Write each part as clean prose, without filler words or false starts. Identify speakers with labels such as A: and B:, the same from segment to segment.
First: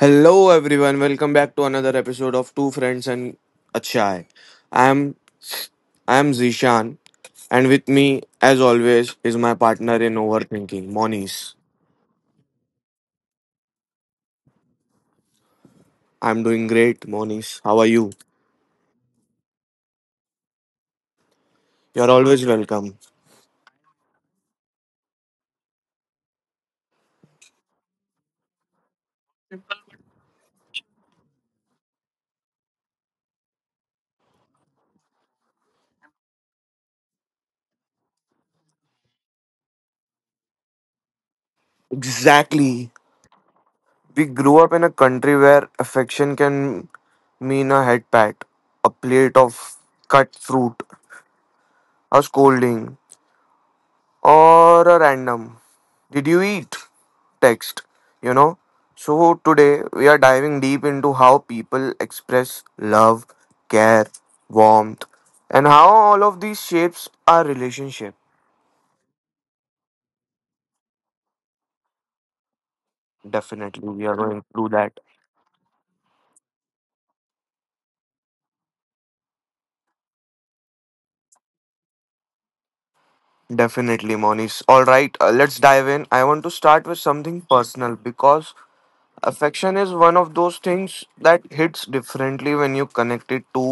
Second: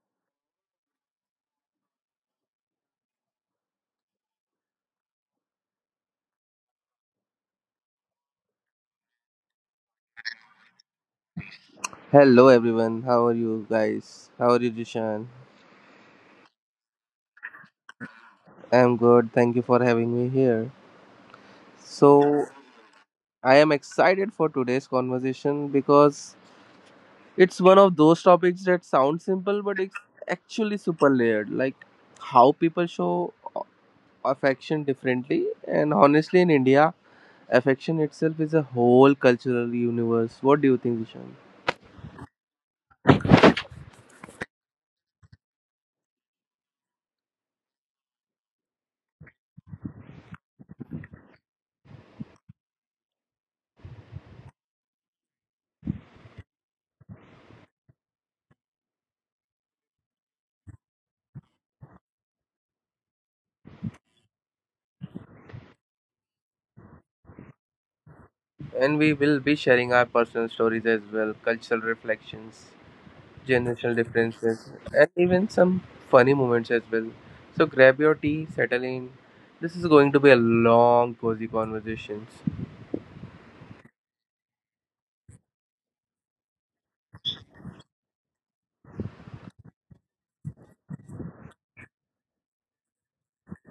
A: Hello everyone, welcome back to another episode of Two Friends and a Chai. I am I am Zishan and with me as always is my partner in overthinking, Monis.
B: Hello everyone, how are you guys? How are you, Jishan?
A: I'm doing great, Monis. How are you?
B: I'm good, thank you for having me here.
A: You're
B: So,
A: always welcome.
B: I am excited for today's conversation because it's one of those topics that sound simple but it's actually super layered, like how people show affection differently. And honestly, in India, affection itself is a whole cultural universe. What do you think, Jishan?
A: Exactly. We grew up in a country where affection can mean a head pat, a plate of cut fruit, a scolding, or a random did you eat text you know so today we are diving deep into how people express love, care, warmth, and how all of these shapes our relationship
B: And we will be sharing our personal stories as well, cultural reflections,
A: definitely
B: generational
A: We are going through
B: differences,
A: that
B: and even some funny moments as well. So grab your tea, settle in. This is going to be a long, cozy conversations.
A: definitely, Monish. All right, let's dive in. I want to start with something personal because affection is one of those things that hits differently when you connect it to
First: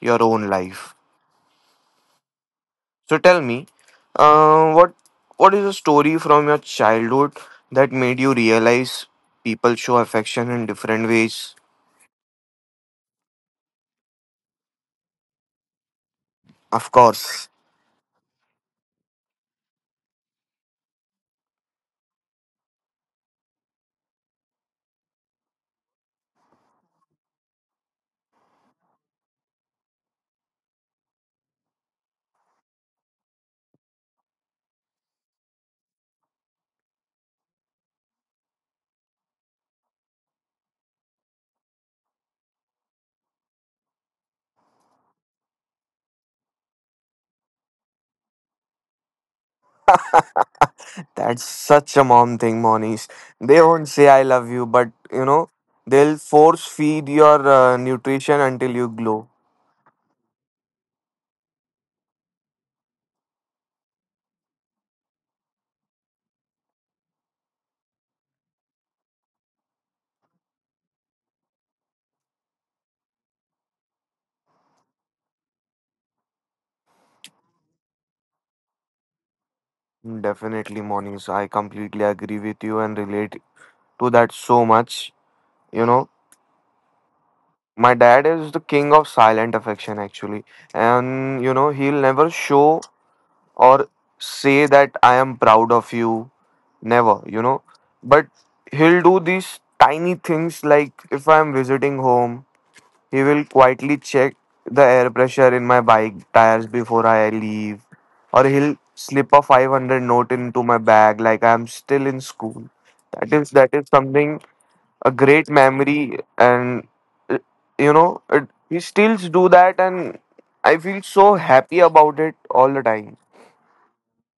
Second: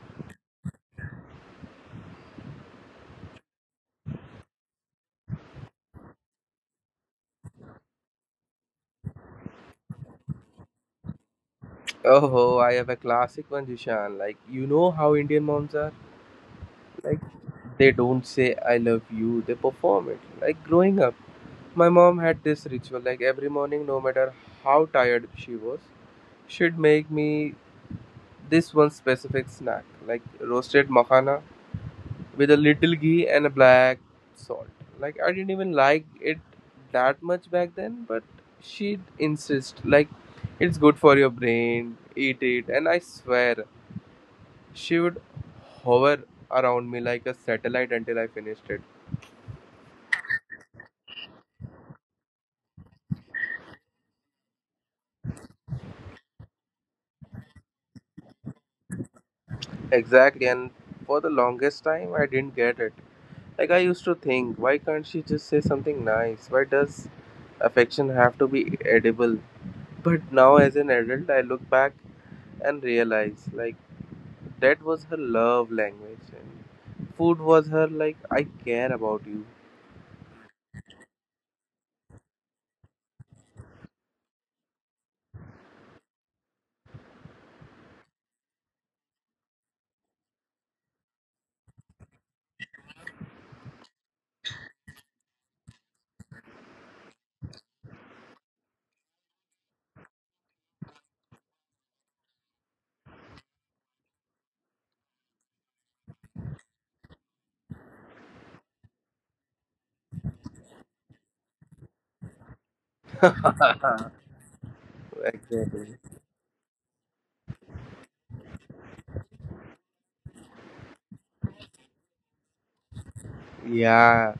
A: your own life. So tell me, uh, what what is a story from your childhood that made you realize people show affection in different ways?
B: Oh, I have a classic one, Jishan. Like, you know how Indian moms are?
A: Of
B: Like,
A: course.
B: they don't say I love you, they perform it. Like, growing up, my mom had this ritual. Like, every morning, no matter how tired she was, she'd make me this one specific snack, like roasted makhana with a little ghee and a black salt. Like I didn't even like it that much back then, but she'd insist like it's good for your brain, eat it, and I swear she would hover around me like a satellite until I finished it.
A: That's such a mom thing, Monies. They won't say I love you, but you know they'll force feed your nutrition until you glow.
B: Exactly, and for the longest time I didn't get it. Like I used to think, why can't she just say something nice? Why does affection have to be edible? But now as an adult I look back and realize like that was her love language, and food was her like I care about you.
A: Definitely, Monies. I completely agree with you and relate to that so much. You know, my dad is the king of silent affection, actually, and you know he'll never show or say that I am proud of you. Never, you know. But he'll do these tiny things like if I'm visiting home, he will quietly check the air pressure in my bike tires before I leave, or he'll slip a 500 note into my bag like I'm still in school. That is something, a great
B: Exactly.
A: memory, and uh, you know it, he still do that, and I feel so happy about it all the time.
B: Yeah,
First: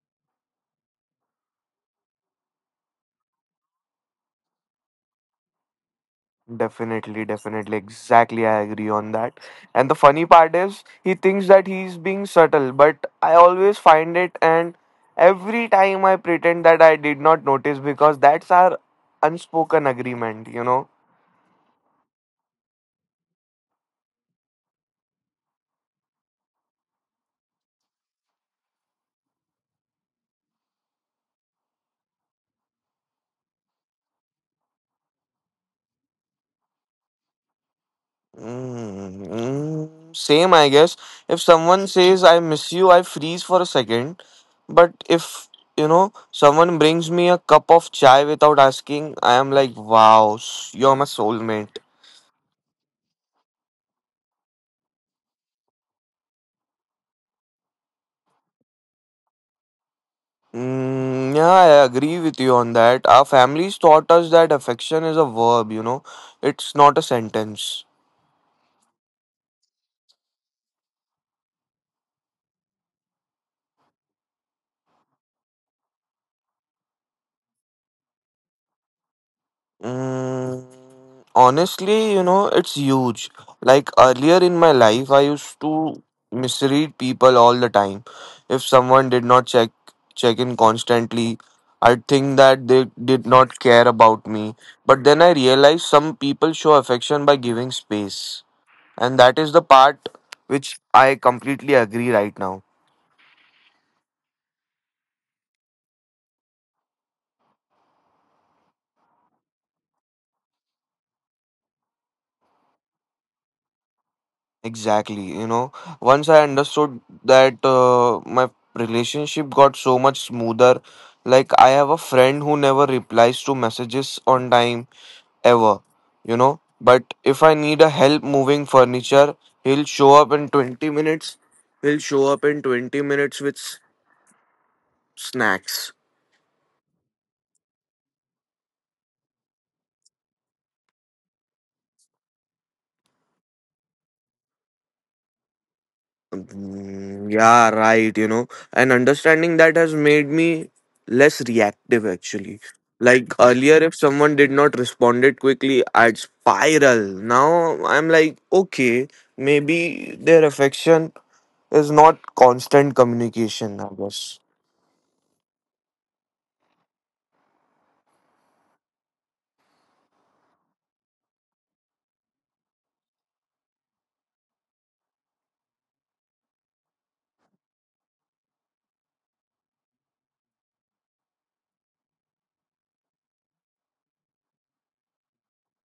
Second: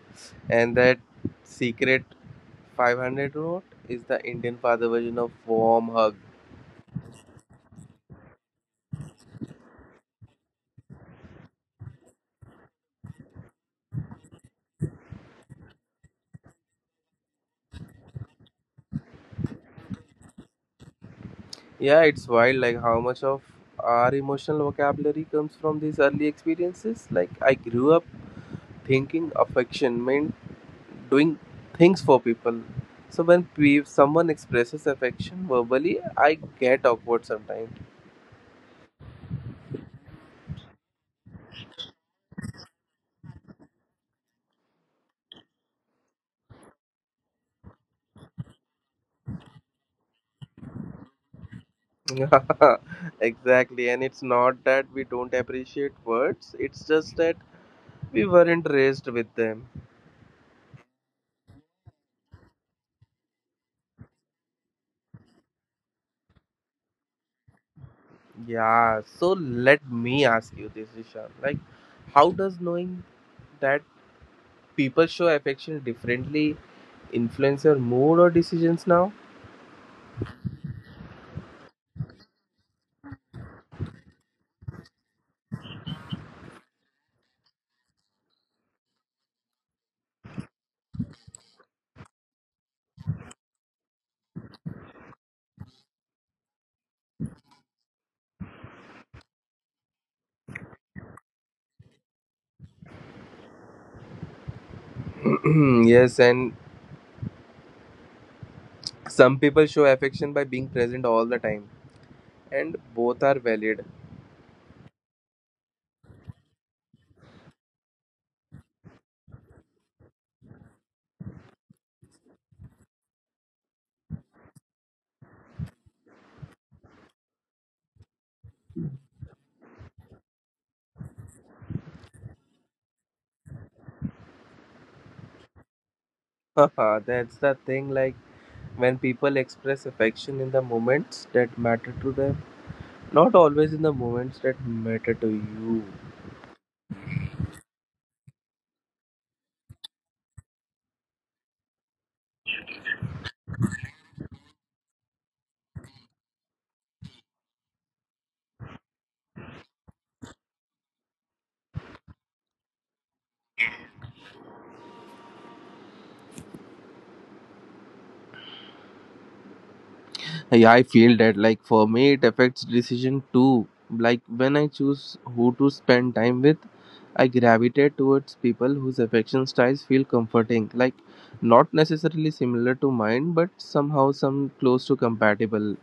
B: and that secret 500 note is the Indian father version of warm hug.
A: Definitely, definitely. Exactly, I agree on that. And the funny part is, he thinks that he's being subtle, but I always find it, and every time I pretend that I did not notice because that's our unspoken agreement, you know?
B: Yeah, it's wild like how much of our emotional vocabulary comes from these early experiences. Like I grew up thinking affection meant doing things for people, so when someone expresses affection verbally I get awkward sometimes.
A: Mm, mm, same, I guess. If someone says, I miss you, I freeze for a second. But if, you know, someone brings me a cup of chai without asking, I am like, wow, you're my soulmate.
B: Exactly, and it's not that we don't appreciate words, it's just that we weren't raised with them.
A: Mm, yeah, I agree with you on that. Our families taught us that affection is a verb, you know, it's not a sentence.
B: Yeah, so let me ask you this, Ishan, like how does knowing that people show affection differently influence your mood or decisions now?
A: Mm, honestly, you know, it's huge. Like earlier in my life, I used to misread people all the time. If someone did not check in constantly, I'd think that they did not care about me. But then I realized some people show affection by giving space. And that is the part which I completely agree right now.
B: Yes, and some people show affection by being present all the time, and both are valid.
A: Exactly, you know, once I understood that, my relationship got so much smoother. Like I have a friend who never replies to messages on time, ever, you know. But if I need a help moving furniture, he'll show up in 20 minutes he'll show up in 20 minutes with snacks.
B: Haha, that's the thing, like when people express affection in the moments that matter to them. Not always in the moments that matter to you.
A: Mm, yeah, right, you know. And understanding that has made me less reactive actually. Like earlier, if someone did not responded quickly, I'd spiral. Now I'm like, okay, maybe their affection is not constant communication, I guess.
B: Yeah, I feel that. Like for me it affects decision too. Like when I choose who to spend time with, I gravitate towards people whose affection styles feel comforting. Like not necessarily similar to mine, but somehow some close to compatible.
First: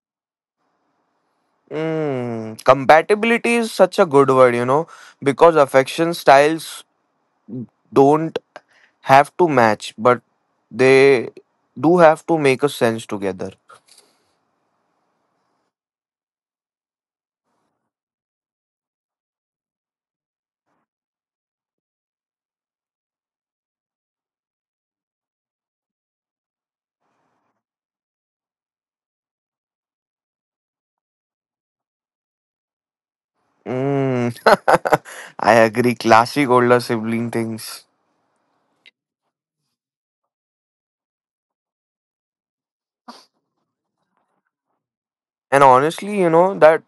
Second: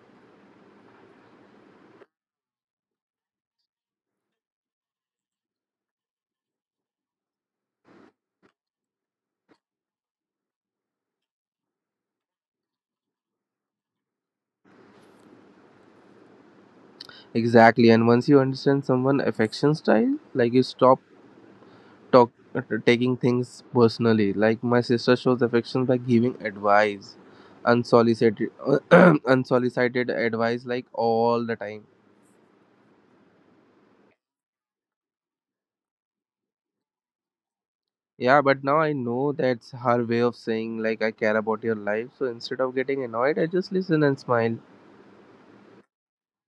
A: Mm, compatibility is such a good word, you know, because affection styles don't have to match, but they do have to make a sense together.
B: Exactly. And once you understand someone affection style, like you stop talk, taking things personally. Like my sister shows affection by giving advice, unsolicited, unsolicited advice like all the time.
A: Mm. I agree. Classic older sibling things.
B: Yeah, but now I know that's her way of saying like I care about your life. So instead of getting annoyed, I just listen and smile.
A: And honestly, you know, that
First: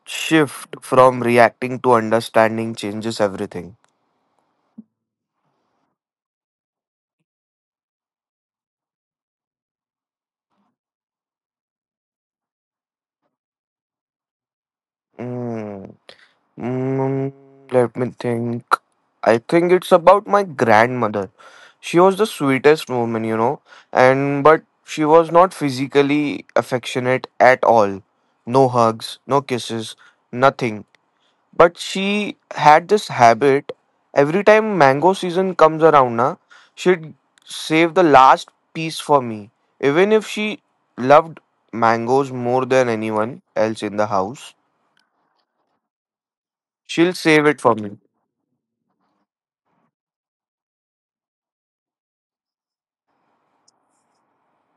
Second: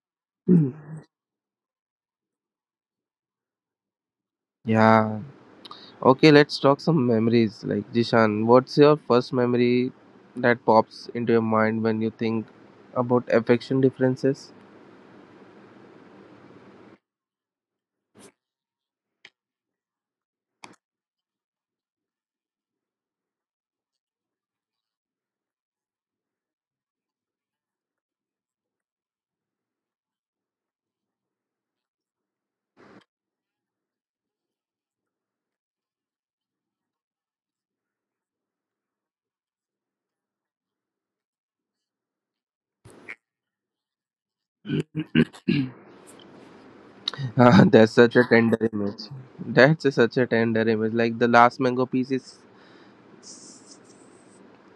B: Mhm.
A: shift from reacting to understanding changes everything.
B: Yeah. Okay, let's talk some memories. Like Jishan, what's your first memory that pops into your mind when you think about affection differences?
A: Mm. Mm, let me think. I think it's about my grandmother. She was the sweetest woman, you know, and but she was not physically affectionate at all. No hugs, no kisses, nothing. But she had this habit. Every time mango season comes around, na, she'd save the last piece for me. Even if she loved mangoes more than anyone else in the house, she'll save it
B: Ah,
A: for
B: that's
A: me.
B: such a tender image. Such a tender image. Like the last mango piece is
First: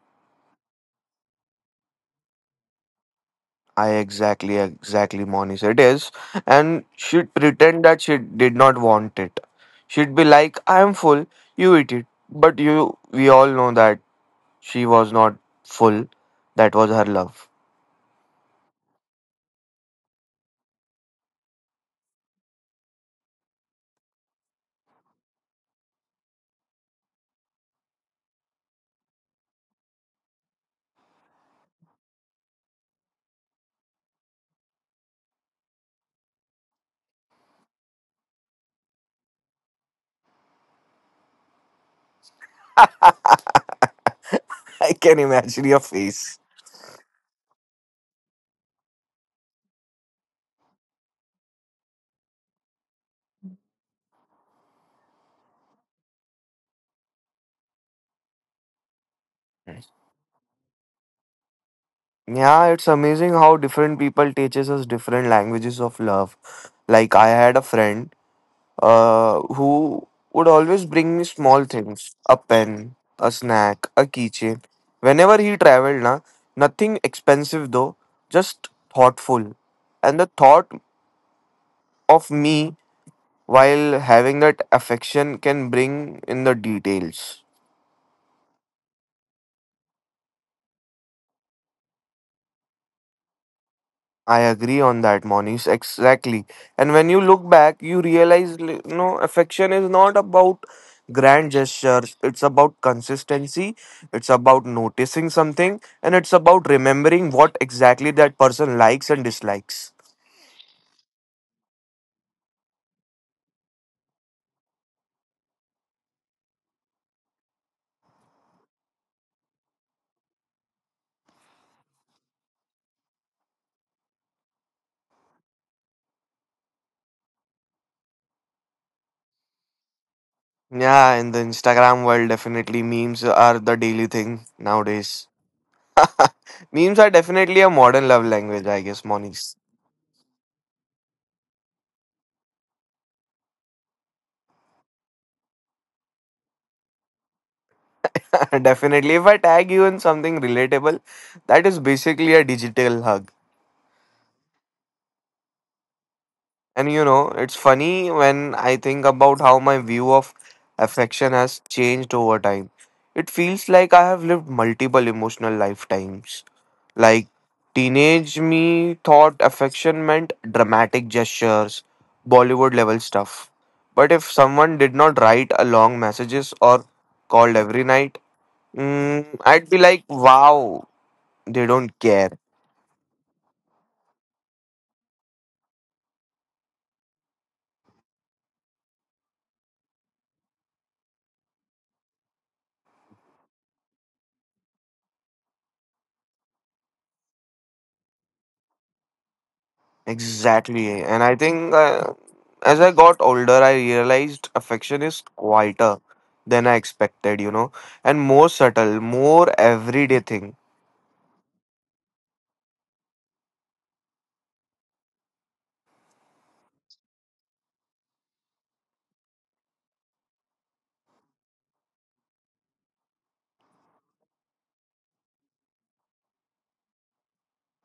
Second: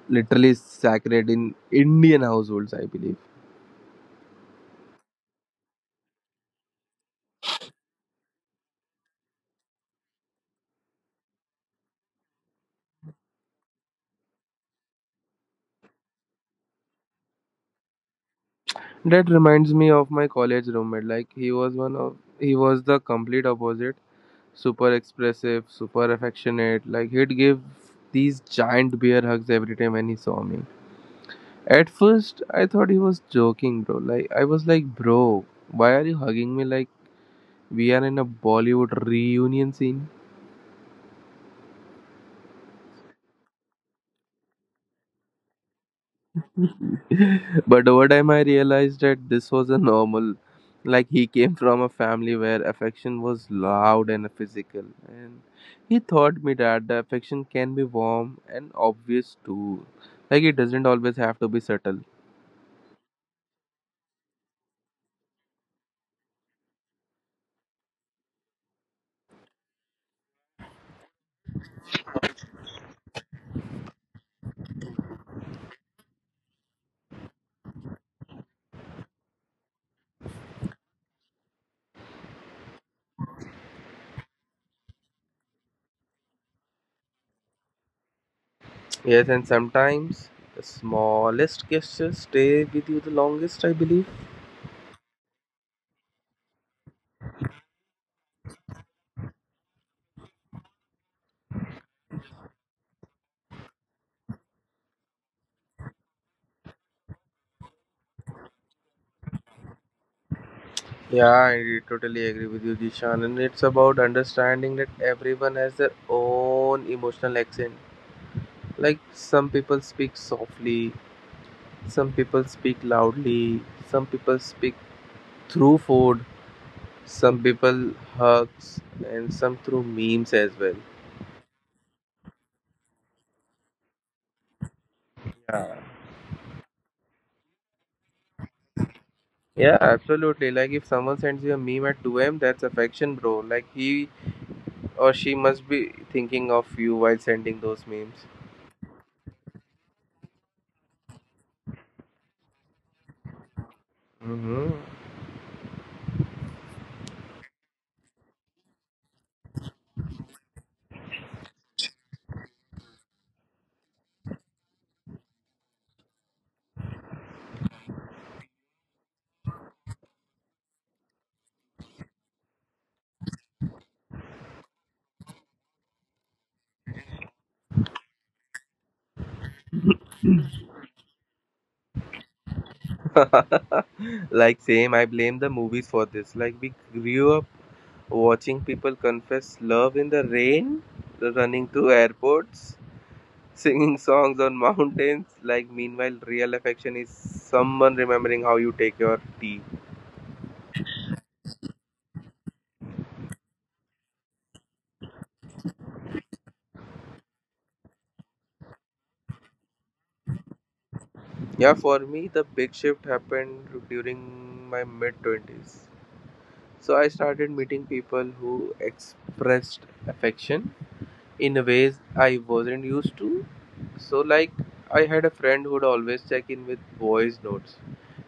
B: literally sacred in Indian households, I believe.
A: I exactly, exactly, Monis. It is. And she'd pretend that she did not want it. She'd be like, I am full, you eat it. But you, we all know that she was not full. That was her love.
B: That reminds me of my college roommate. Like he was the complete opposite. Super expressive, super affectionate. Like he'd give these giant bear hugs every time when he saw me. At first I thought he was joking, bro. Like I was like, bro, why are you hugging me like we are in a Bollywood reunion scene?
A: I can imagine your face.
B: But over time I realized that this was a normal. Like he came from a family where affection was loud and physical, and he taught me that the affection can be warm and obvious too. Like it doesn't always have to be subtle.
A: Yeah, it's amazing how different people teaches us different languages of love. Like I had a friend who would always bring me small things, a pen, a snack, a keychain. Whenever he traveled, na, nothing expensive though, just thoughtful. And the thought of me while having that affection can bring in the details.
B: Yes, and sometimes the smallest gestures stay with you the longest, I believe.
A: I agree on that, Monish. Exactly. And when you look back, you realize, you know, affection is not about grand gestures. It's about consistency. It's about noticing something, and it's about remembering what exactly that person likes and dislikes.
B: Yeah, I totally agree with you, Jishan, and it's about understanding that everyone has their own emotional accent. Like some people speak softly, some people speak loudly, some people speak through food, some people hugs, and some through memes as well.
A: Yeah, in the Instagram world, definitely memes are the daily thing nowadays.
B: Yeah.
A: Memes are definitely a modern love language, I guess,
B: Yeah,
A: Monish.
B: absolutely. Like if someone sends you a meme at 2 a.m., that's affection, bro. Like he or she must be thinking of you while sending those memes.
A: Definitely, if I tag you in something relatable, that is basically a digital hug.
B: Hmm.
A: And you know, it's funny when I think about how my view of affection has changed over time. It feels like I have lived multiple emotional lifetimes. Like, teenage me thought affection meant dramatic gestures, Bollywood level stuff. But if someone did not write a long messages or called every night, I'd be like, wow, they don't care.
B: Like same, I blame the movies for this. Like we grew up watching people confess love in the rain, running to airports, singing songs on mountains, like meanwhile, real affection is someone remembering how you take your tea.
A: Exactly. And I think, as I got older, I realized affection is quieter than I expected, you know, and more subtle, more everyday thing.
B: Yeah, for me, the big shift happened during my mid 20s. So I started meeting people who expressed affection in ways I wasn't used to. So, like, I had a friend who'd always check in with voice notes.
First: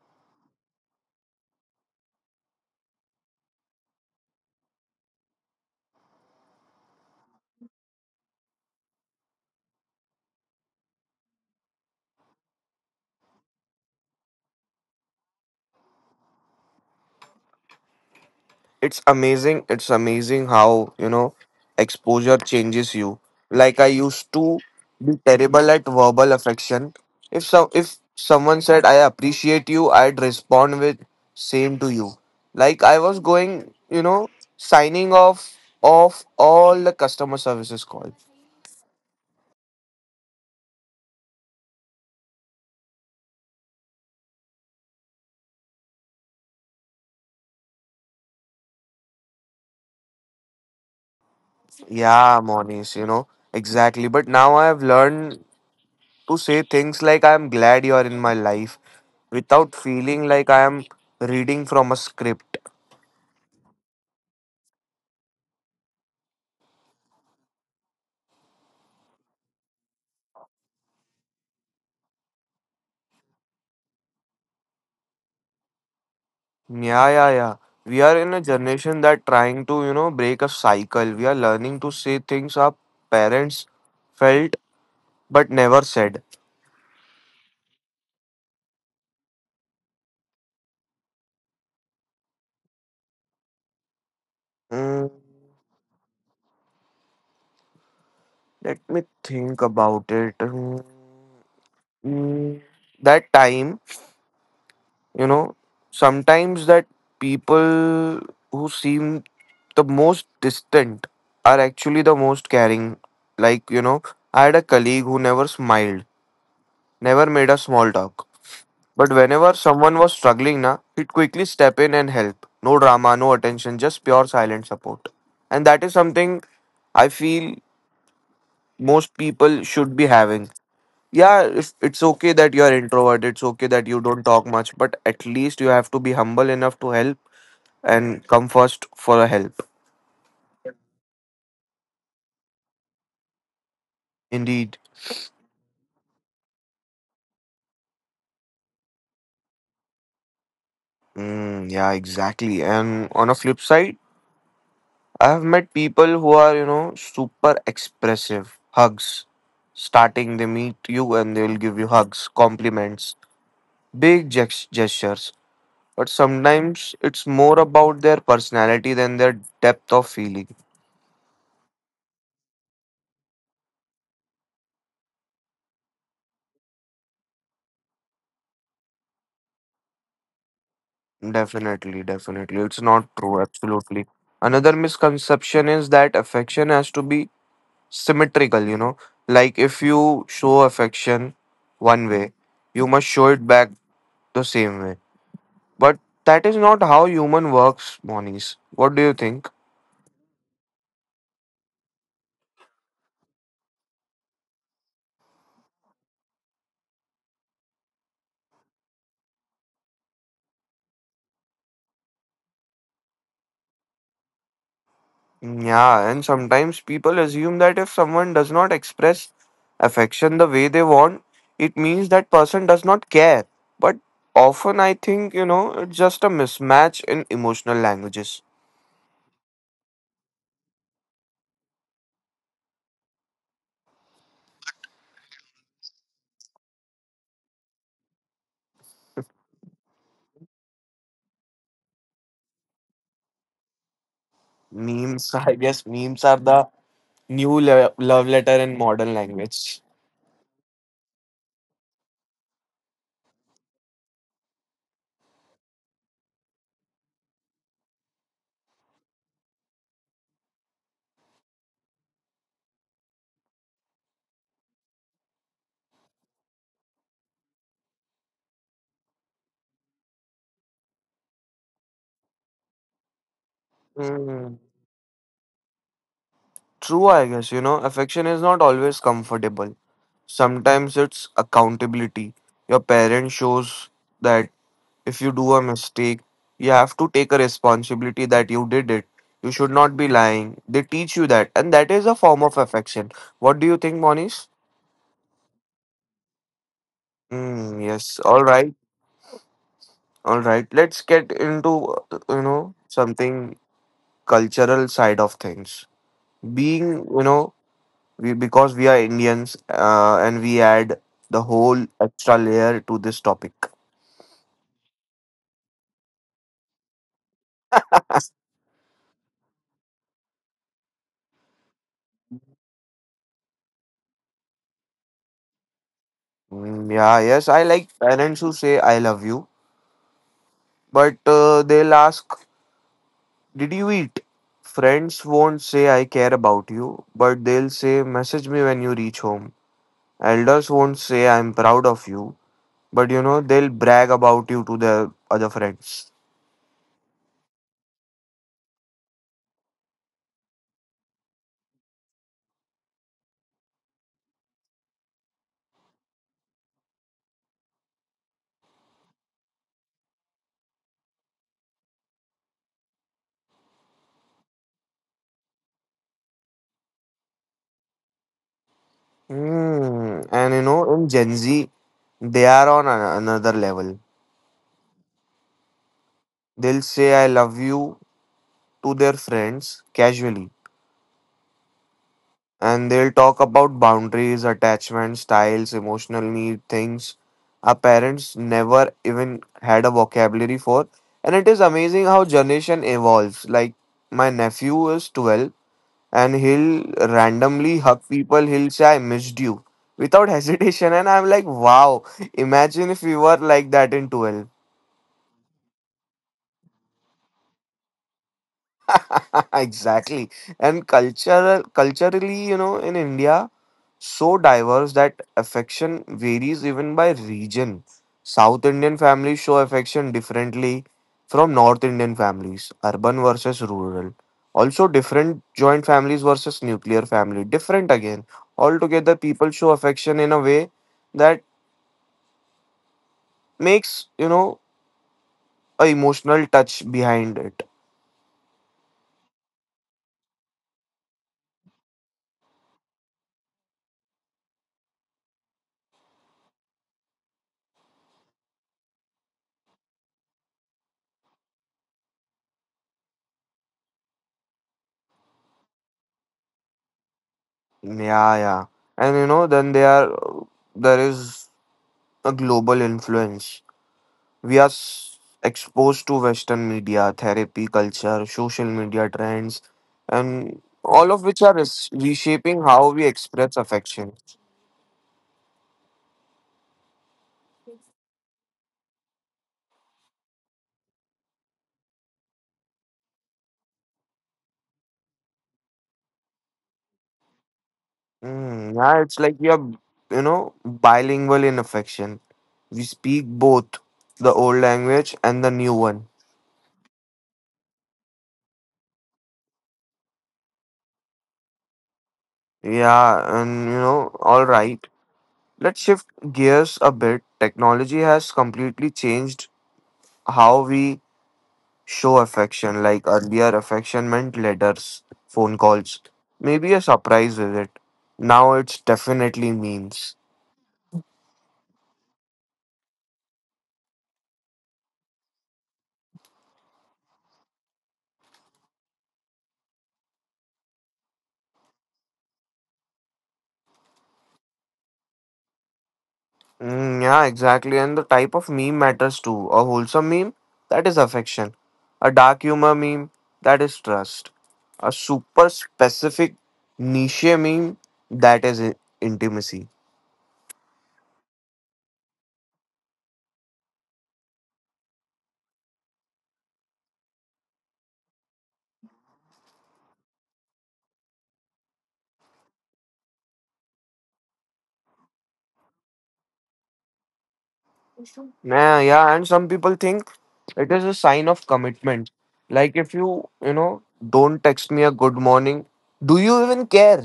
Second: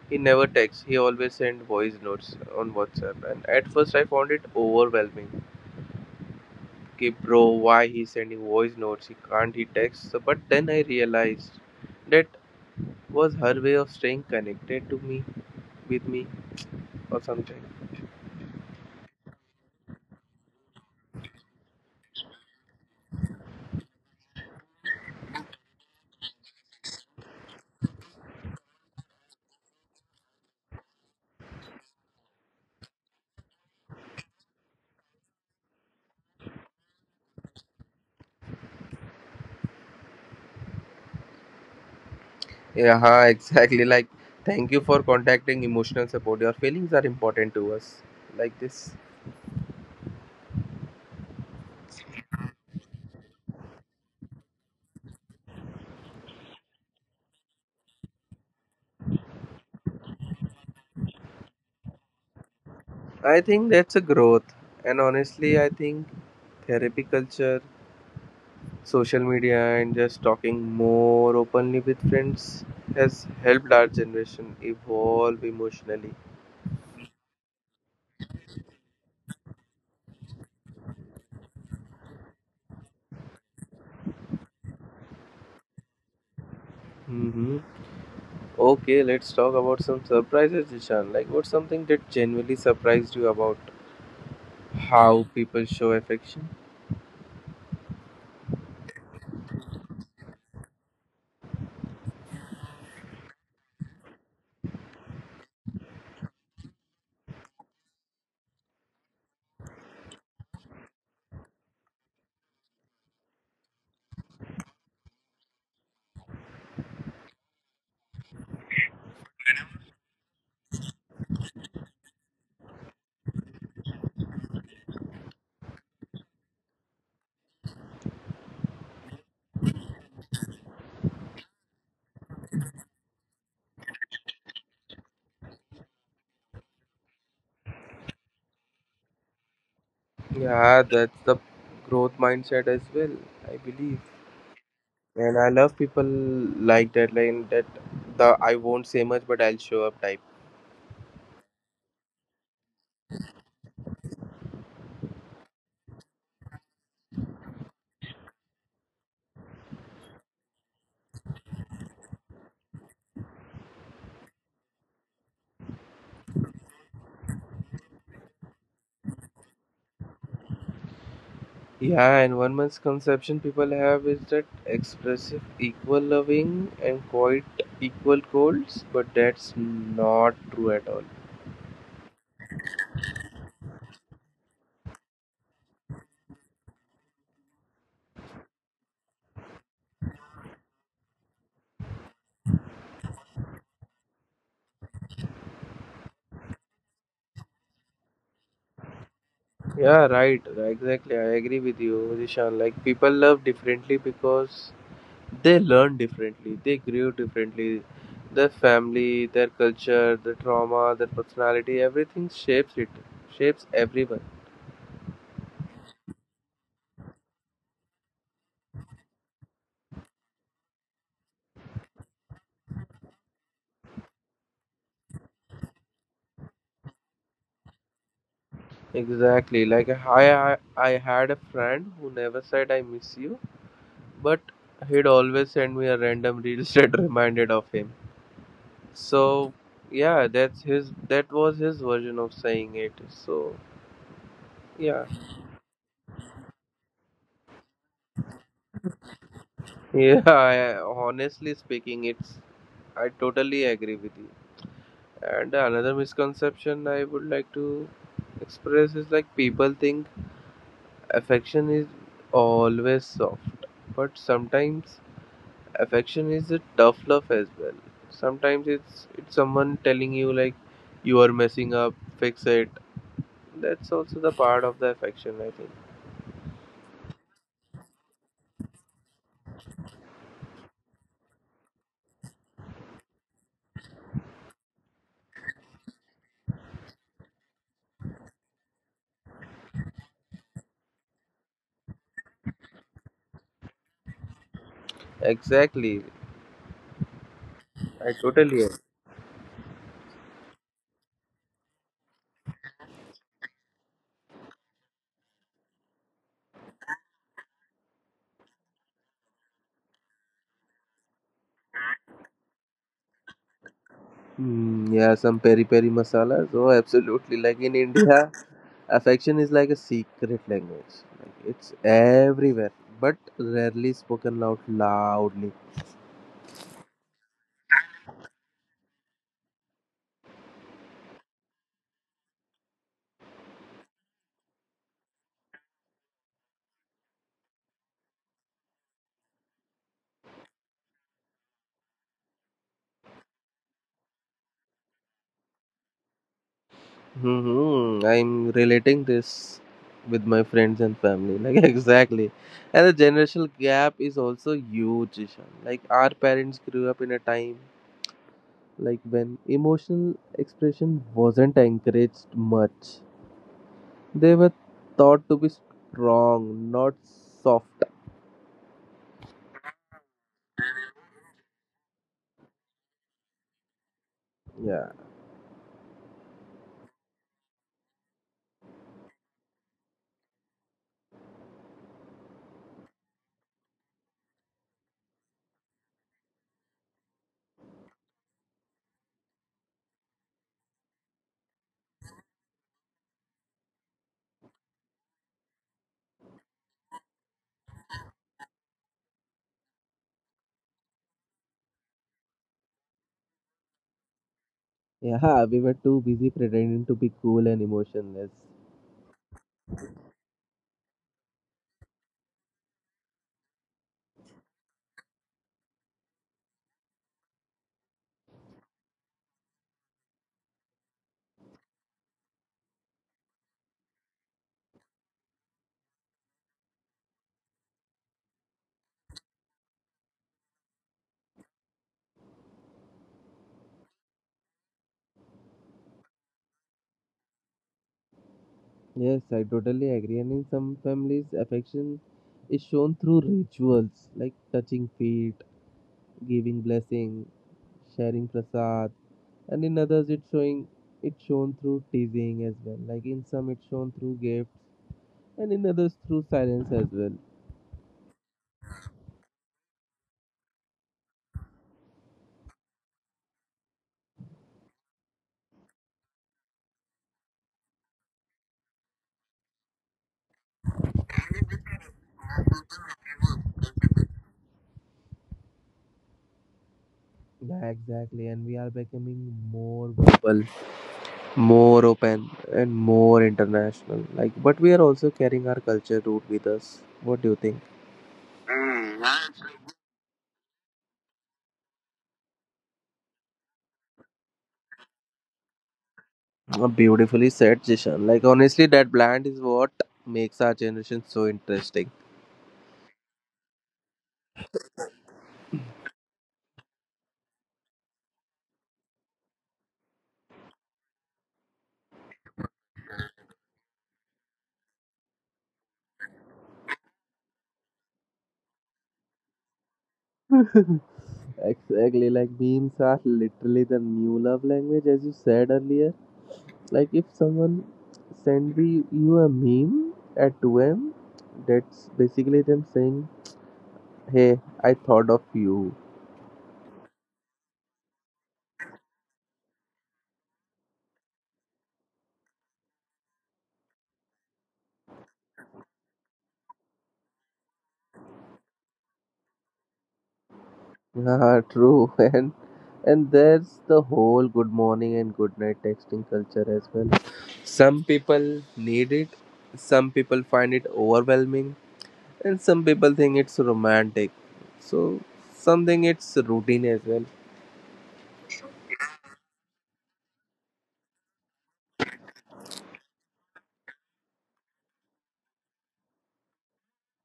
B: He never texts, he always sent voice notes on WhatsApp. And at first, I found it overwhelming. Okay bro, why he's sending voice notes, he can't he texts? So, but then I realized that was her way of staying connected to me with me or something.
A: It's amazing how, you know, exposure changes you. Like I used to be terrible at verbal affection. If someone said I appreciate you, I'd respond with same to you. Like I was going, you know, signing off of all the customer services calls.
B: Yeah. Huh, exactly. Like thank you for contacting emotional support, your feelings are important to us, like this.
A: Yeah, Monies, you know, exactly. But now I've learned to say things like I'm glad you're in my life without feeling like I am reading from a script.
B: I think that's a growth, and honestly I think therapy culture, social media, and just talking more openly with friends has helped our generation evolve emotionally.
A: Yeah, yeah, yeah. We are in a generation that trying to, you know, break a cycle. We are learning to say things our parents felt but never said.
B: Mhm. Okay, let's talk about some surprises, Ishan. Like, what's something that genuinely surprised you about
A: Mm,
B: how people show affection?
A: let me think about it. Mm, that time, you know, sometimes that people who seem the most distant are actually the most caring. Like, you know, I had a colleague who never smiled, never made a small talk. But whenever someone was struggling, na, he'd quickly step in and help. No drama, no attention, just pure silent support. And that is something I feel most people should be having. Yeah, if it's okay that you're introvert, it's okay that you don't talk much, but at least you have to be humble enough to help and come first for a help.
B: Yeah, that's the growth mindset as well, I believe.
A: Indeed.
B: And I love people like that the I won't say much but I'll show up type.
A: Mm, yeah, exactly. And on a flip side, I've met people who are, you know, super expressive. Hugs. Starting, they meet you and they'll give you hugs, compliments, big gestures. But sometimes it's more about their personality than their depth of feeling.
B: Yeah, and one misconception people have is that expressive equal loving and quite equal colds, but that's not true at all.
A: Definitely, definitely. It's not true, absolutely. Another misconception is that affection has to be symmetrical, you know. Like if you show affection one way, you must show it back the same way. But that is not how human works, Monies. What do you think?
B: Yeah, right. Right, exactly. I agree with you, Rishan. Like people love differently because they learn differently, they grew differently. Their family, their culture, their trauma, their personality, everything shapes it, shapes everyone.
A: Yeah, and sometimes people assume that if someone does not express affection the way they want, it means that person does not care. But often I think, you know, it's just a mismatch in emotional languages.
B: Exactly. Like I had a friend who never said I miss you, but he'd always send me a random reel that reminded of him. So yeah, that's his. That was his version of saying it. So yeah.
A: Memes, I guess memes are the new love letter in modern language.
B: Yeah, I, honestly speaking, it's I totally agree with you. And another misconception I would like to express is like people think affection is always soft, but sometimes affection is a tough love as well. Sometimes it's someone telling you like you are messing up, fix it. That's also the
A: Hmm.
B: part of the affection, I think.
A: True, I guess, you know, affection is not always comfortable. Sometimes it's accountability. Your parent shows that if you do a mistake, you have to take a responsibility that you did it. You should not be lying. They teach you that, and that is a form of affection. What do you think, Monish?
B: Exactly,
A: Mm,
B: I
A: yes. All
B: totally
A: right.
B: agree.
A: All right. Let's get into, you know, something cultural side of things. Being, you know, we because we are Indians, and we add the whole extra layer to this topic.
B: Mm, yeah, some peri peri masalas. Oh, absolutely. Like in India. Affection is like a secret language. Like it's everywhere, but rarely spoken out loudly.
A: Mm, yeah, yes, I like parents who say I love you, but they'll ask, Did you eat? Friends won't say I care about you, but they'll say, Message me when you reach home. Elders won't say I'm proud of you, but you know, they'll brag about you to their other friends.
B: Hmm, I'm relating this with my friends and family. Like exactly. And the generational gap is also huge, Ishan. Like our parents grew up in a time like when emotional expression wasn't encouraged much. They were thought to be strong, not soft.
A: Mm, and you know, in Gen Z, they are on another level.
B: Yeah.
A: They'll say I love you to their friends casually, and they'll talk about boundaries, attachment styles, emotional need, things our parents never even had a vocabulary for. And it is amazing how generation evolves. Like my nephew is 12 and he'll randomly hug people, he'll say, I missed you without hesitation. And I'm like, wow, imagine if we were like that in 12.
B: Yeah, we were too busy pretending to be cool and emotionless.
A: Exactly. And culturally, you know, in India, so diverse that affection varies even by region. South Indian families show affection differently from North Indian families, urban versus rural. Also, different joint families versus nuclear family, different again. Altogether, people show affection in a way that makes, you know, a emotional touch behind it.
B: Yes, I totally agree. And in some families, affection is shown through rituals like touching feet, giving blessing, sharing prasad, and in others, it's shown through teasing as well. Like in some, it's shown through gift, and in others, through silence as well.
A: Yeah, yeah. And you know, then they are there is a global influence. We are s- exposed to Western media, therapy culture, social media trends, and all of which are reshaping how we express affection.
B: Yeah, exactly. And we are becoming more verbal, more open, and more international, like but we are also carrying our culture root with us. What do you think?
A: Yeah, it's like we are, you know, bilingual in affection. We speak both the old language and the new one.
B: Beautifully said, Jishan. Like honestly that blend is what makes our generation so interesting.
A: Yeah, and you know, all right. Let's shift gears a bit. Technology has completely changed how we show affection. Like earlier affection meant letters, phone calls, maybe a surprise visit. Now it's definitely memes.
B: Exactly, like memes are literally the new love language as you said earlier. Like if someone send me you a meme at 2 a.m., that's basically them saying hey, I thought of you.
A: Yeah, exactly. And the type of meme matters too. A wholesome meme, that is affection. A dark humor meme, that is trust. A super specific niche meme, that is intimacy.
B: Yeah, true. And there's the whole good morning and good night texting culture as well. Some people need it, some people find it overwhelming, and some people think it's romantic. So something it's routine as well.
A: Yeah, yeah, and some people think it is a sign of commitment. Like if you, you know, don't text me a good morning, do you even care?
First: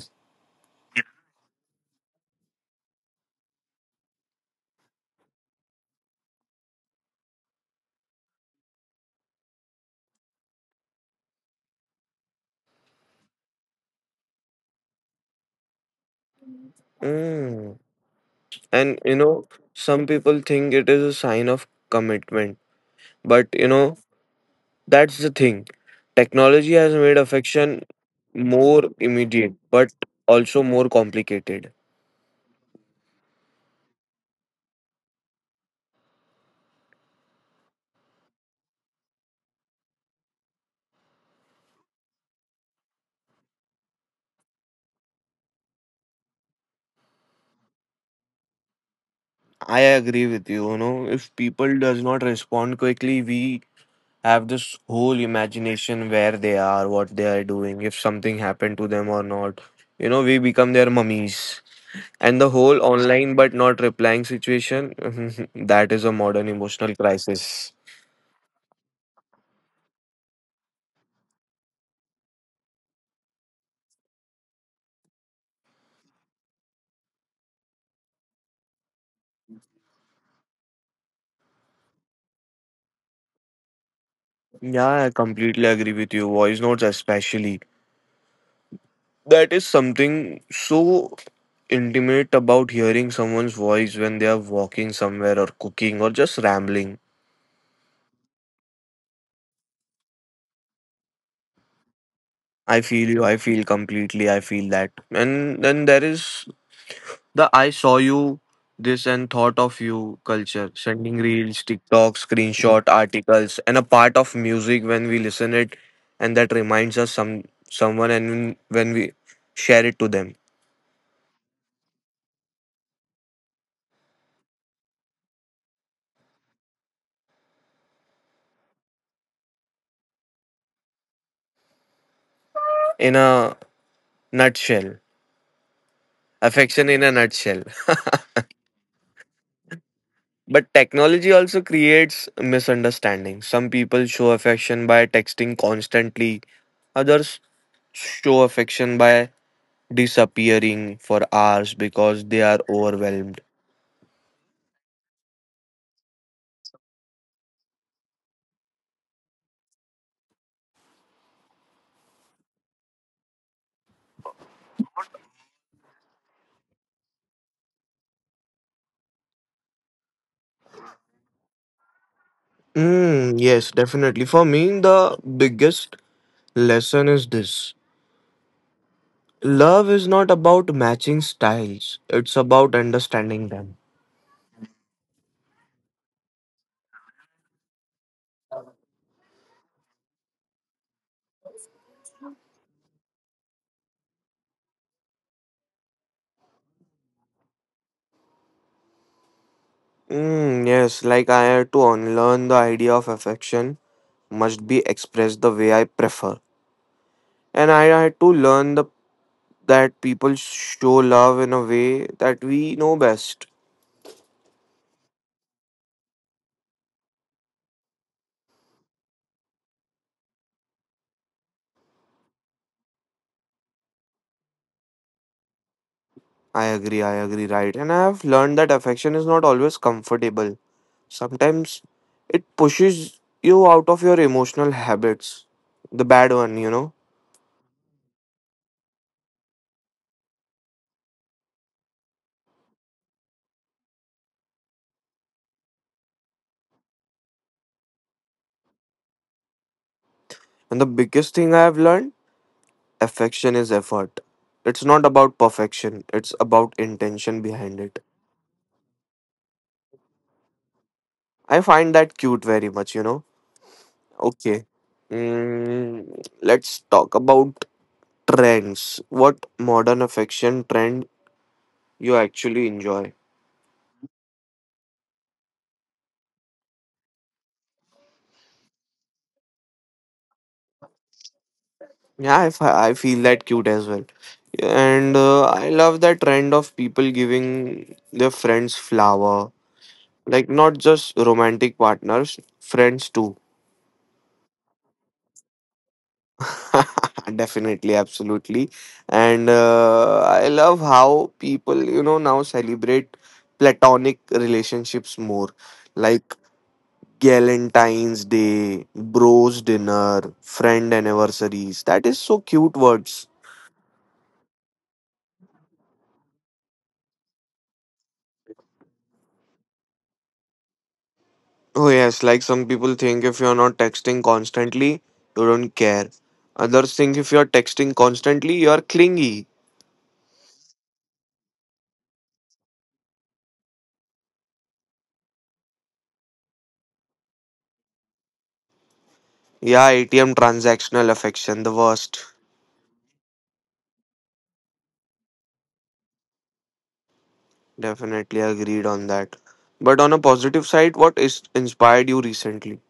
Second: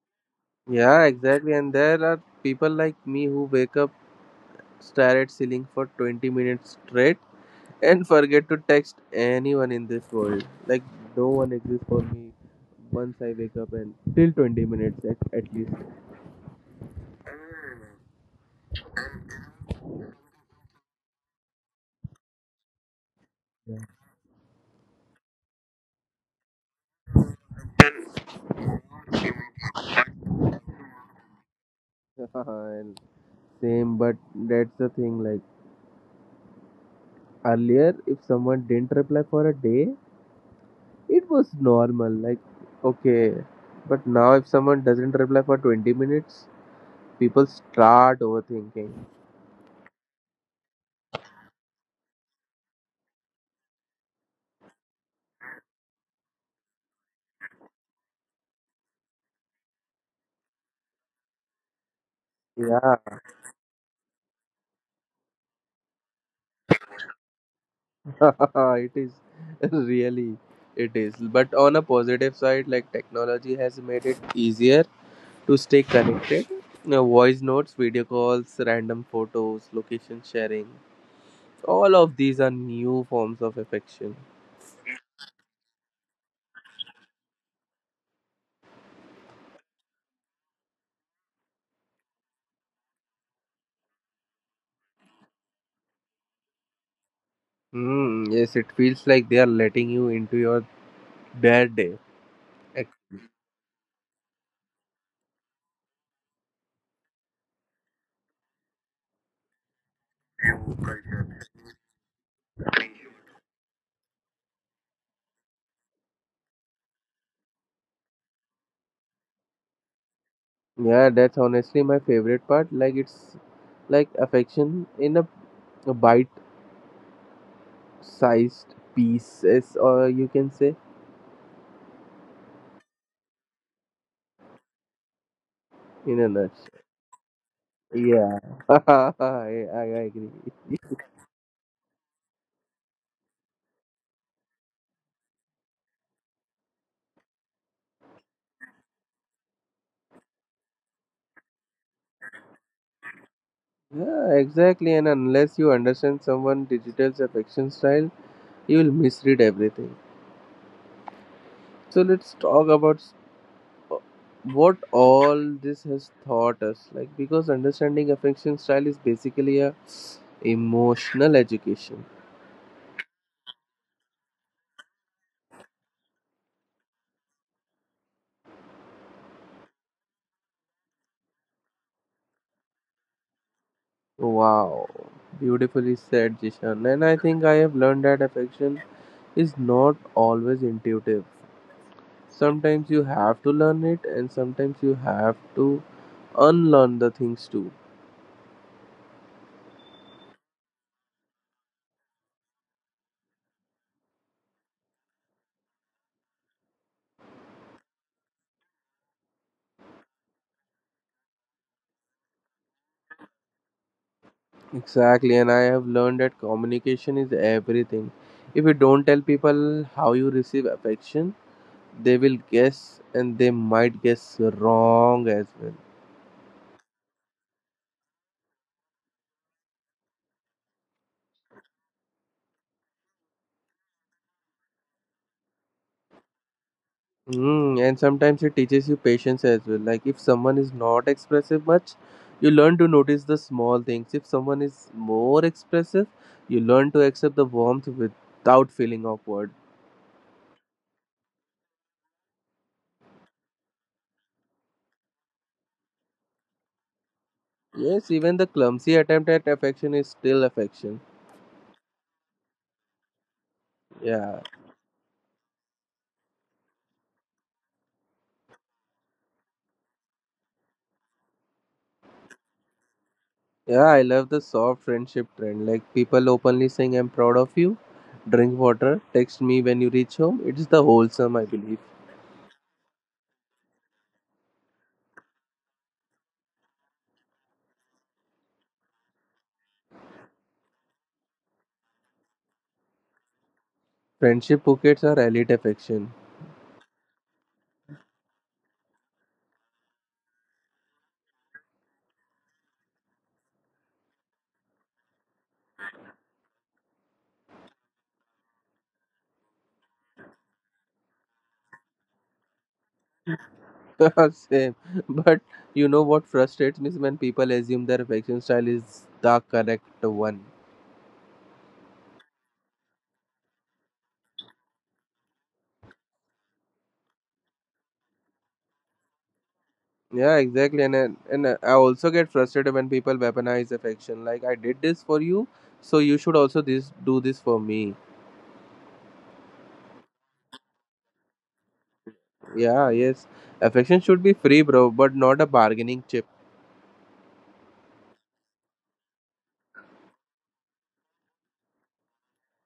B: Yeah, exactly. And there are people like me who wake up, stare at ceiling for 20 minutes straight, and forget to text anyone in this world. Like, no one exists for me once I wake up and till 20 minutes at least.
A: Mm. And you know, some people think it is a sign of commitment. But you know, that's the thing. Technology has made affection more immediate, but also more complicated.
B: And same, but that's the thing. Like, earlier, if someone didn't reply for a day, it was normal. Like, okay. But now, if someone doesn't reply for 20 minutes, people start overthinking.
A: I agree with you, you know, if people does not respond quickly, we have this whole imagination where they are, what they are doing, if something happened to them or not. You know, we become their mummies. And the whole
B: Yeah,
A: online but not replying situation, that is a modern emotional crisis.
B: it is really it is. But on a positive side, like technology has made it easier to stay connected, voice notes, video calls, random photos, location sharing, all of these are new forms of affection.
A: Yeah, I completely agree with you. Voice notes, especially. That is something so intimate about hearing someone's voice when they are walking somewhere or cooking or just rambling.
B: Hmm, yes, it feels like they are letting you into your their day.
A: I
B: Ex-
A: feel you, I feel completely, I feel that. And then there is the I saw you this and thought of you culture, sending reels, TikTok, screenshot, articles, and a part of music when we listen it and that reminds us some someone and when we share it to them.
B: Yeah, that's honestly my favorite part. Like it's like affection in a bite-sized pieces, or you can say
A: In a nutshell.
B: in a
A: Affection
B: nutshell.
A: in a nutshell.
B: Yeah, I
A: But
B: agree.
A: technology also creates misunderstanding. Some people show affection by texting constantly, others show affection by disappearing for hours because they are overwhelmed.
B: Yeah, exactly. And unless you understand someone digital's affection style, you will misread everything. So let's talk about s- what all this has taught us. Like because understanding affection style is basically a emotional education.
A: Yes, definitely. For me, the biggest lesson is this. Love is not about matching styles, it's about understanding them.
B: Wow, beautifully said, Jishan. And I think I have learned that affection is not always intuitive. Sometimes you have to learn it, and sometimes you have to unlearn the things too.
A: Yes, like I had to unlearn the idea of affection must be expressed the way I prefer. And I had to learn the, that people show love in a way that we know best.
B: Exactly, and I have learned that communication is everything. If you don't tell people how you receive affection, they will guess and they might guess wrong as well.
A: I agree, right. And I have learned that affection is not always comfortable. Sometimes it pushes you out of your emotional habits, the bad one, you know.
B: Mm, and sometimes it teaches you patience as well. Like if someone is not expressive much, you learn to notice the small things. If someone is more expressive, you learn to accept the warmth without feeling awkward.
A: And the biggest thing I have learned affection is effort. It's not about perfection, it's about intention behind it.
B: Yes, even the clumsy attempt at affection is still affection.
A: I find that cute very much, you know.
B: Yeah.
A: Okay. Let's talk about trends. What modern affection trend you actually enjoy?
B: Yeah, I love the soft friendship trend. Like people openly saying, I'm proud of you, drink water, text me when you reach home. It's the wholesome, I believe.
A: Yeah, I, I feel that cute as well. And I love that trend of people giving their friends flower. Like not just romantic partners, friends too.
B: Friendship bouquets are elite affection.
A: Definitely, absolutely. And I love how people, you know, now celebrate platonic relationships more. Like Galentine's Day, bros dinner, friend anniversaries. That is so cute words.
B: Same. But you know what frustrates me is when people assume their affection style is the correct one.
A: Oh, yes, like some people think if you're not texting constantly, you don't care. Others think if you're texting constantly, you're clingy.
B: Yeah, exactly. And I also get frustrated when people weaponize affection. Like, I did this for you, so you should also this do this for me.
A: Yeah, ATM transactional affection, the worst.
B: Yeah, yes. Affection should be free, bro, but not a bargaining chip.
A: Definitely agreed on that. But on a positive side, what is inspired you recently?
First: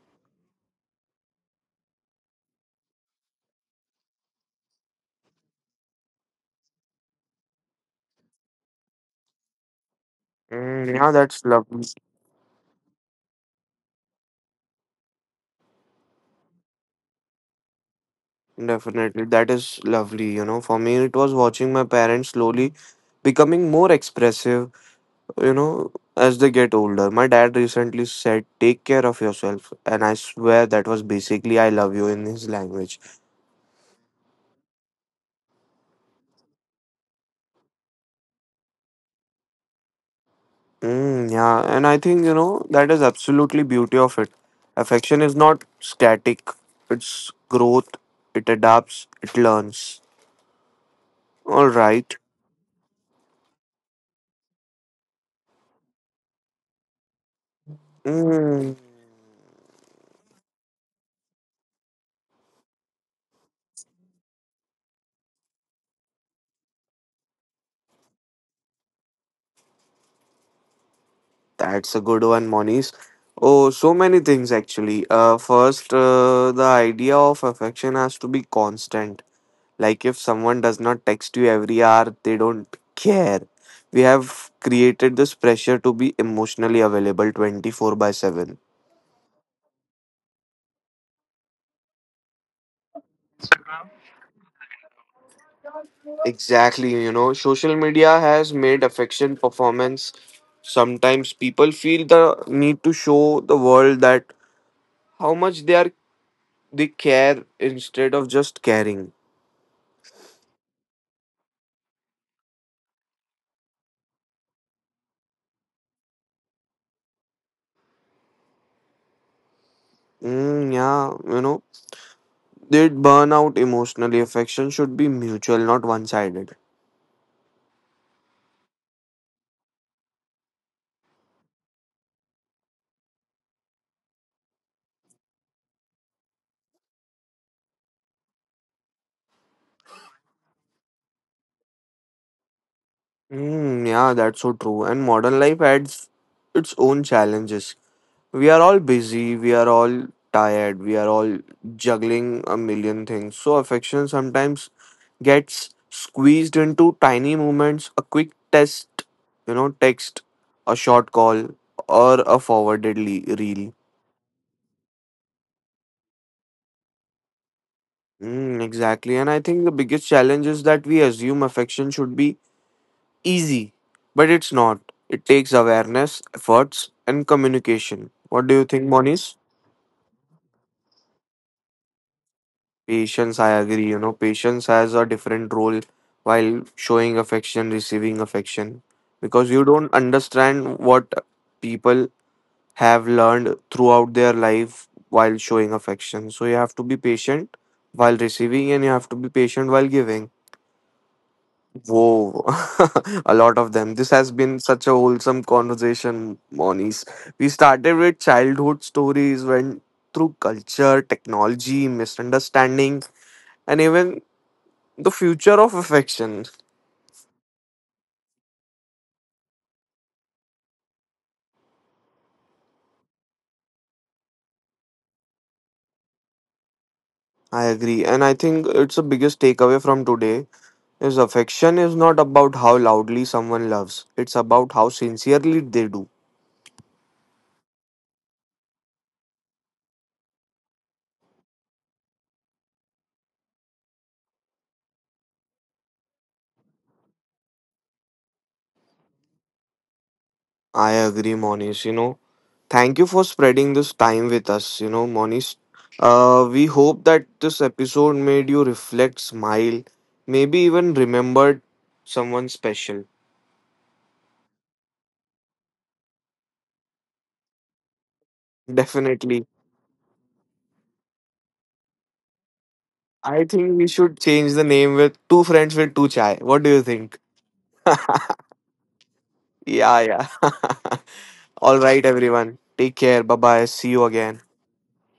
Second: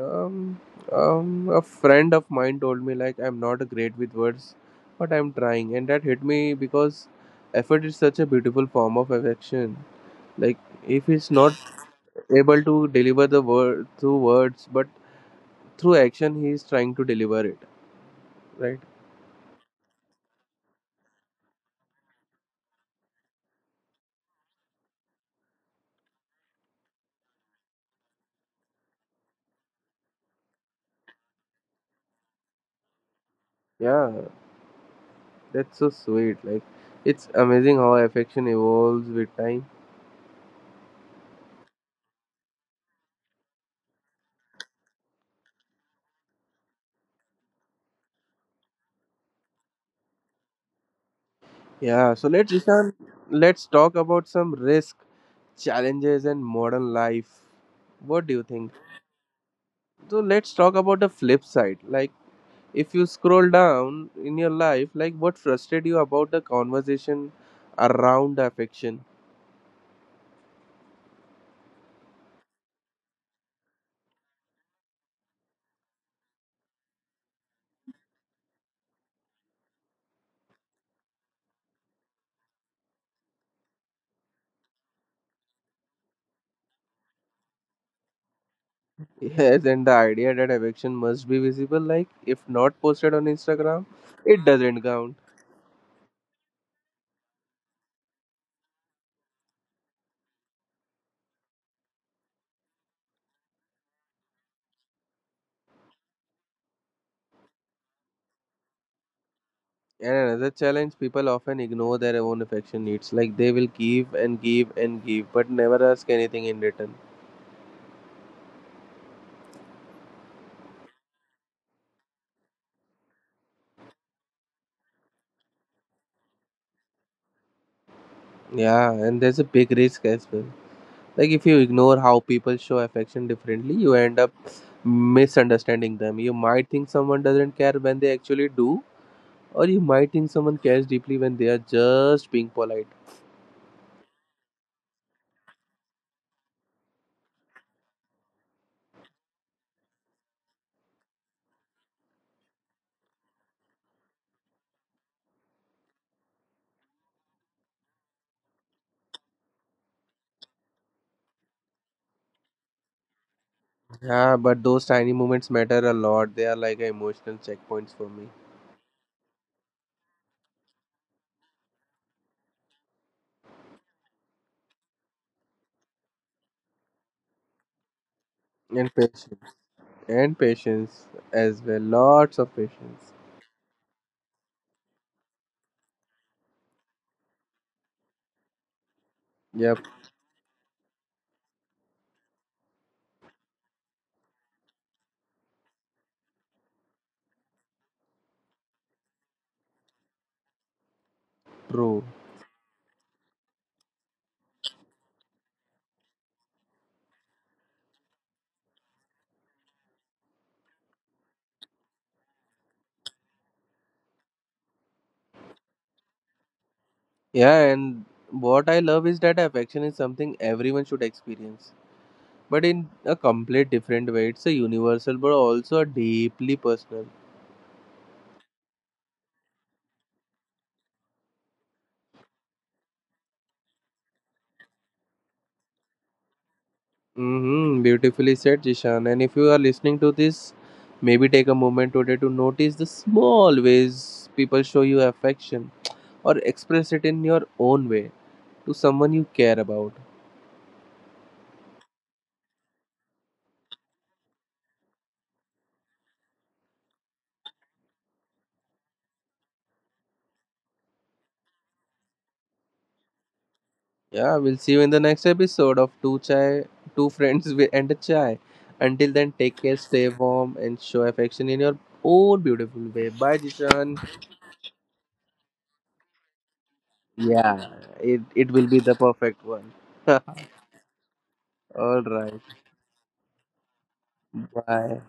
B: Um, a friend of mine told me like I'm not great with words, but I'm trying, and that hit me because effort is such a beautiful form of affection. Like if
A: Yeah,
B: he's
A: that's
B: not
A: lovely.
B: able to deliver the word through words, but through action, he is trying to deliver it. Right?
A: Definitely, that is lovely. You know, for me, it was watching my parents slowly becoming more expressive you know, as they get older. My dad recently said, "Take care of yourself." And I swear that was basically I love you in his language.
B: Yeah, that's so sweet. Like it's amazing how affection evolves with time.
A: Yeah, and I think, you know, that is absolutely beauty of it. Affection is not static, it's growth, it adapts, it learns. All
B: Yeah.
A: right.
B: So let's Ishan, let's talk about some risk, challenges, and modern life. What do you think?
A: Mm,
B: So let's talk about the flip side. Like if you scroll down in your life, like what frustrated you about the conversation around affection?
A: that's a good one, Moniz. Oh, so many things actually. First, the idea of affection has to be constant. Like if someone does not text you every hour, they don't care. We have created this pressure to be emotionally available 24 by 7.
B: Yes, and the idea that affection must be visible, like if not posted on Instagram, it doesn't count.
A: Exactly, you know, social media has made affection performance. Sometimes people feel the need to show the world that how much they care instead of just caring.
B: And another challenge, people often ignore their own affection needs. Like they will give and give and give, but never ask anything in return.
A: Yeah, you know, they burn out emotionally. Affection should be mutual, not one sided.
B: Yeah, and there's a big risk as well. Like if you ignore how people show affection differently, you end up misunderstanding them. You might think someone doesn't care when they actually do, or you might think someone cares deeply when they are just being polite.
A: Yeah, that's so true. And modern life adds its own challenges. We are all busy, we are all tired, we are all juggling a million things. So affection sometimes gets squeezed into tiny moments, a quick test, you know, text, a short call, or a forwarded reel.
B: Yeah, but those tiny moments matter a lot. They are like emotional checkpoints for me.
A: Exactly. And I think the biggest challenge is that we assume affection should be easy, but it's not. It takes awareness, efforts, and communication. What do you
B: And
A: think,
B: patience.
A: Moniz?
B: And patience as well. Lots of patience.
A: Patience, I agree. You know, patience has a different role while showing affection, receiving affection, because
B: Yep,
A: you don't understand what people have learned throughout their life while showing affection. So you have to be patient while receiving, and you have to be patient while giving.
B: true.
A: Whoa, a lot of them. This has been such a wholesome conversation, Monies. We started with childhood stories, went through culture, technology, misunderstanding, and even the future of affection.
B: Yeah, and what I love is that affection is something everyone should experience, but in a complete different way. It's a universal, but also a deeply personal.
A: I agree, and I think it's the biggest takeaway from today is affection is not about how loudly someone loves. It's about how sincerely they do.
B: Mm-hmm, beautifully said, Jishan. And if you are listening to this, maybe take a moment today to notice the small ways people show you affection or express it in your own way to someone you care about.
A: I agree, Monish. You know, thank you for spreading this time with us. You know, Monish, we hope that this episode made you reflect, smile, maybe even remembered someone special.
B: Yeah, we'll see you in the next episode of Two Chai, Two Friends and a Chai. Until then,
A: Definitely.
B: take care, stay warm, and show affection in your own beautiful way.
A: I
B: Bye,
A: think we
B: Jishan.
A: should change the name with Two Friends with Two Chai. What do you think?
B: Yeah, it will be the perfect one.
A: Yeah, yeah. All right,
B: All right.
A: everyone. Take care. Bye bye. See you again.
B: Bye.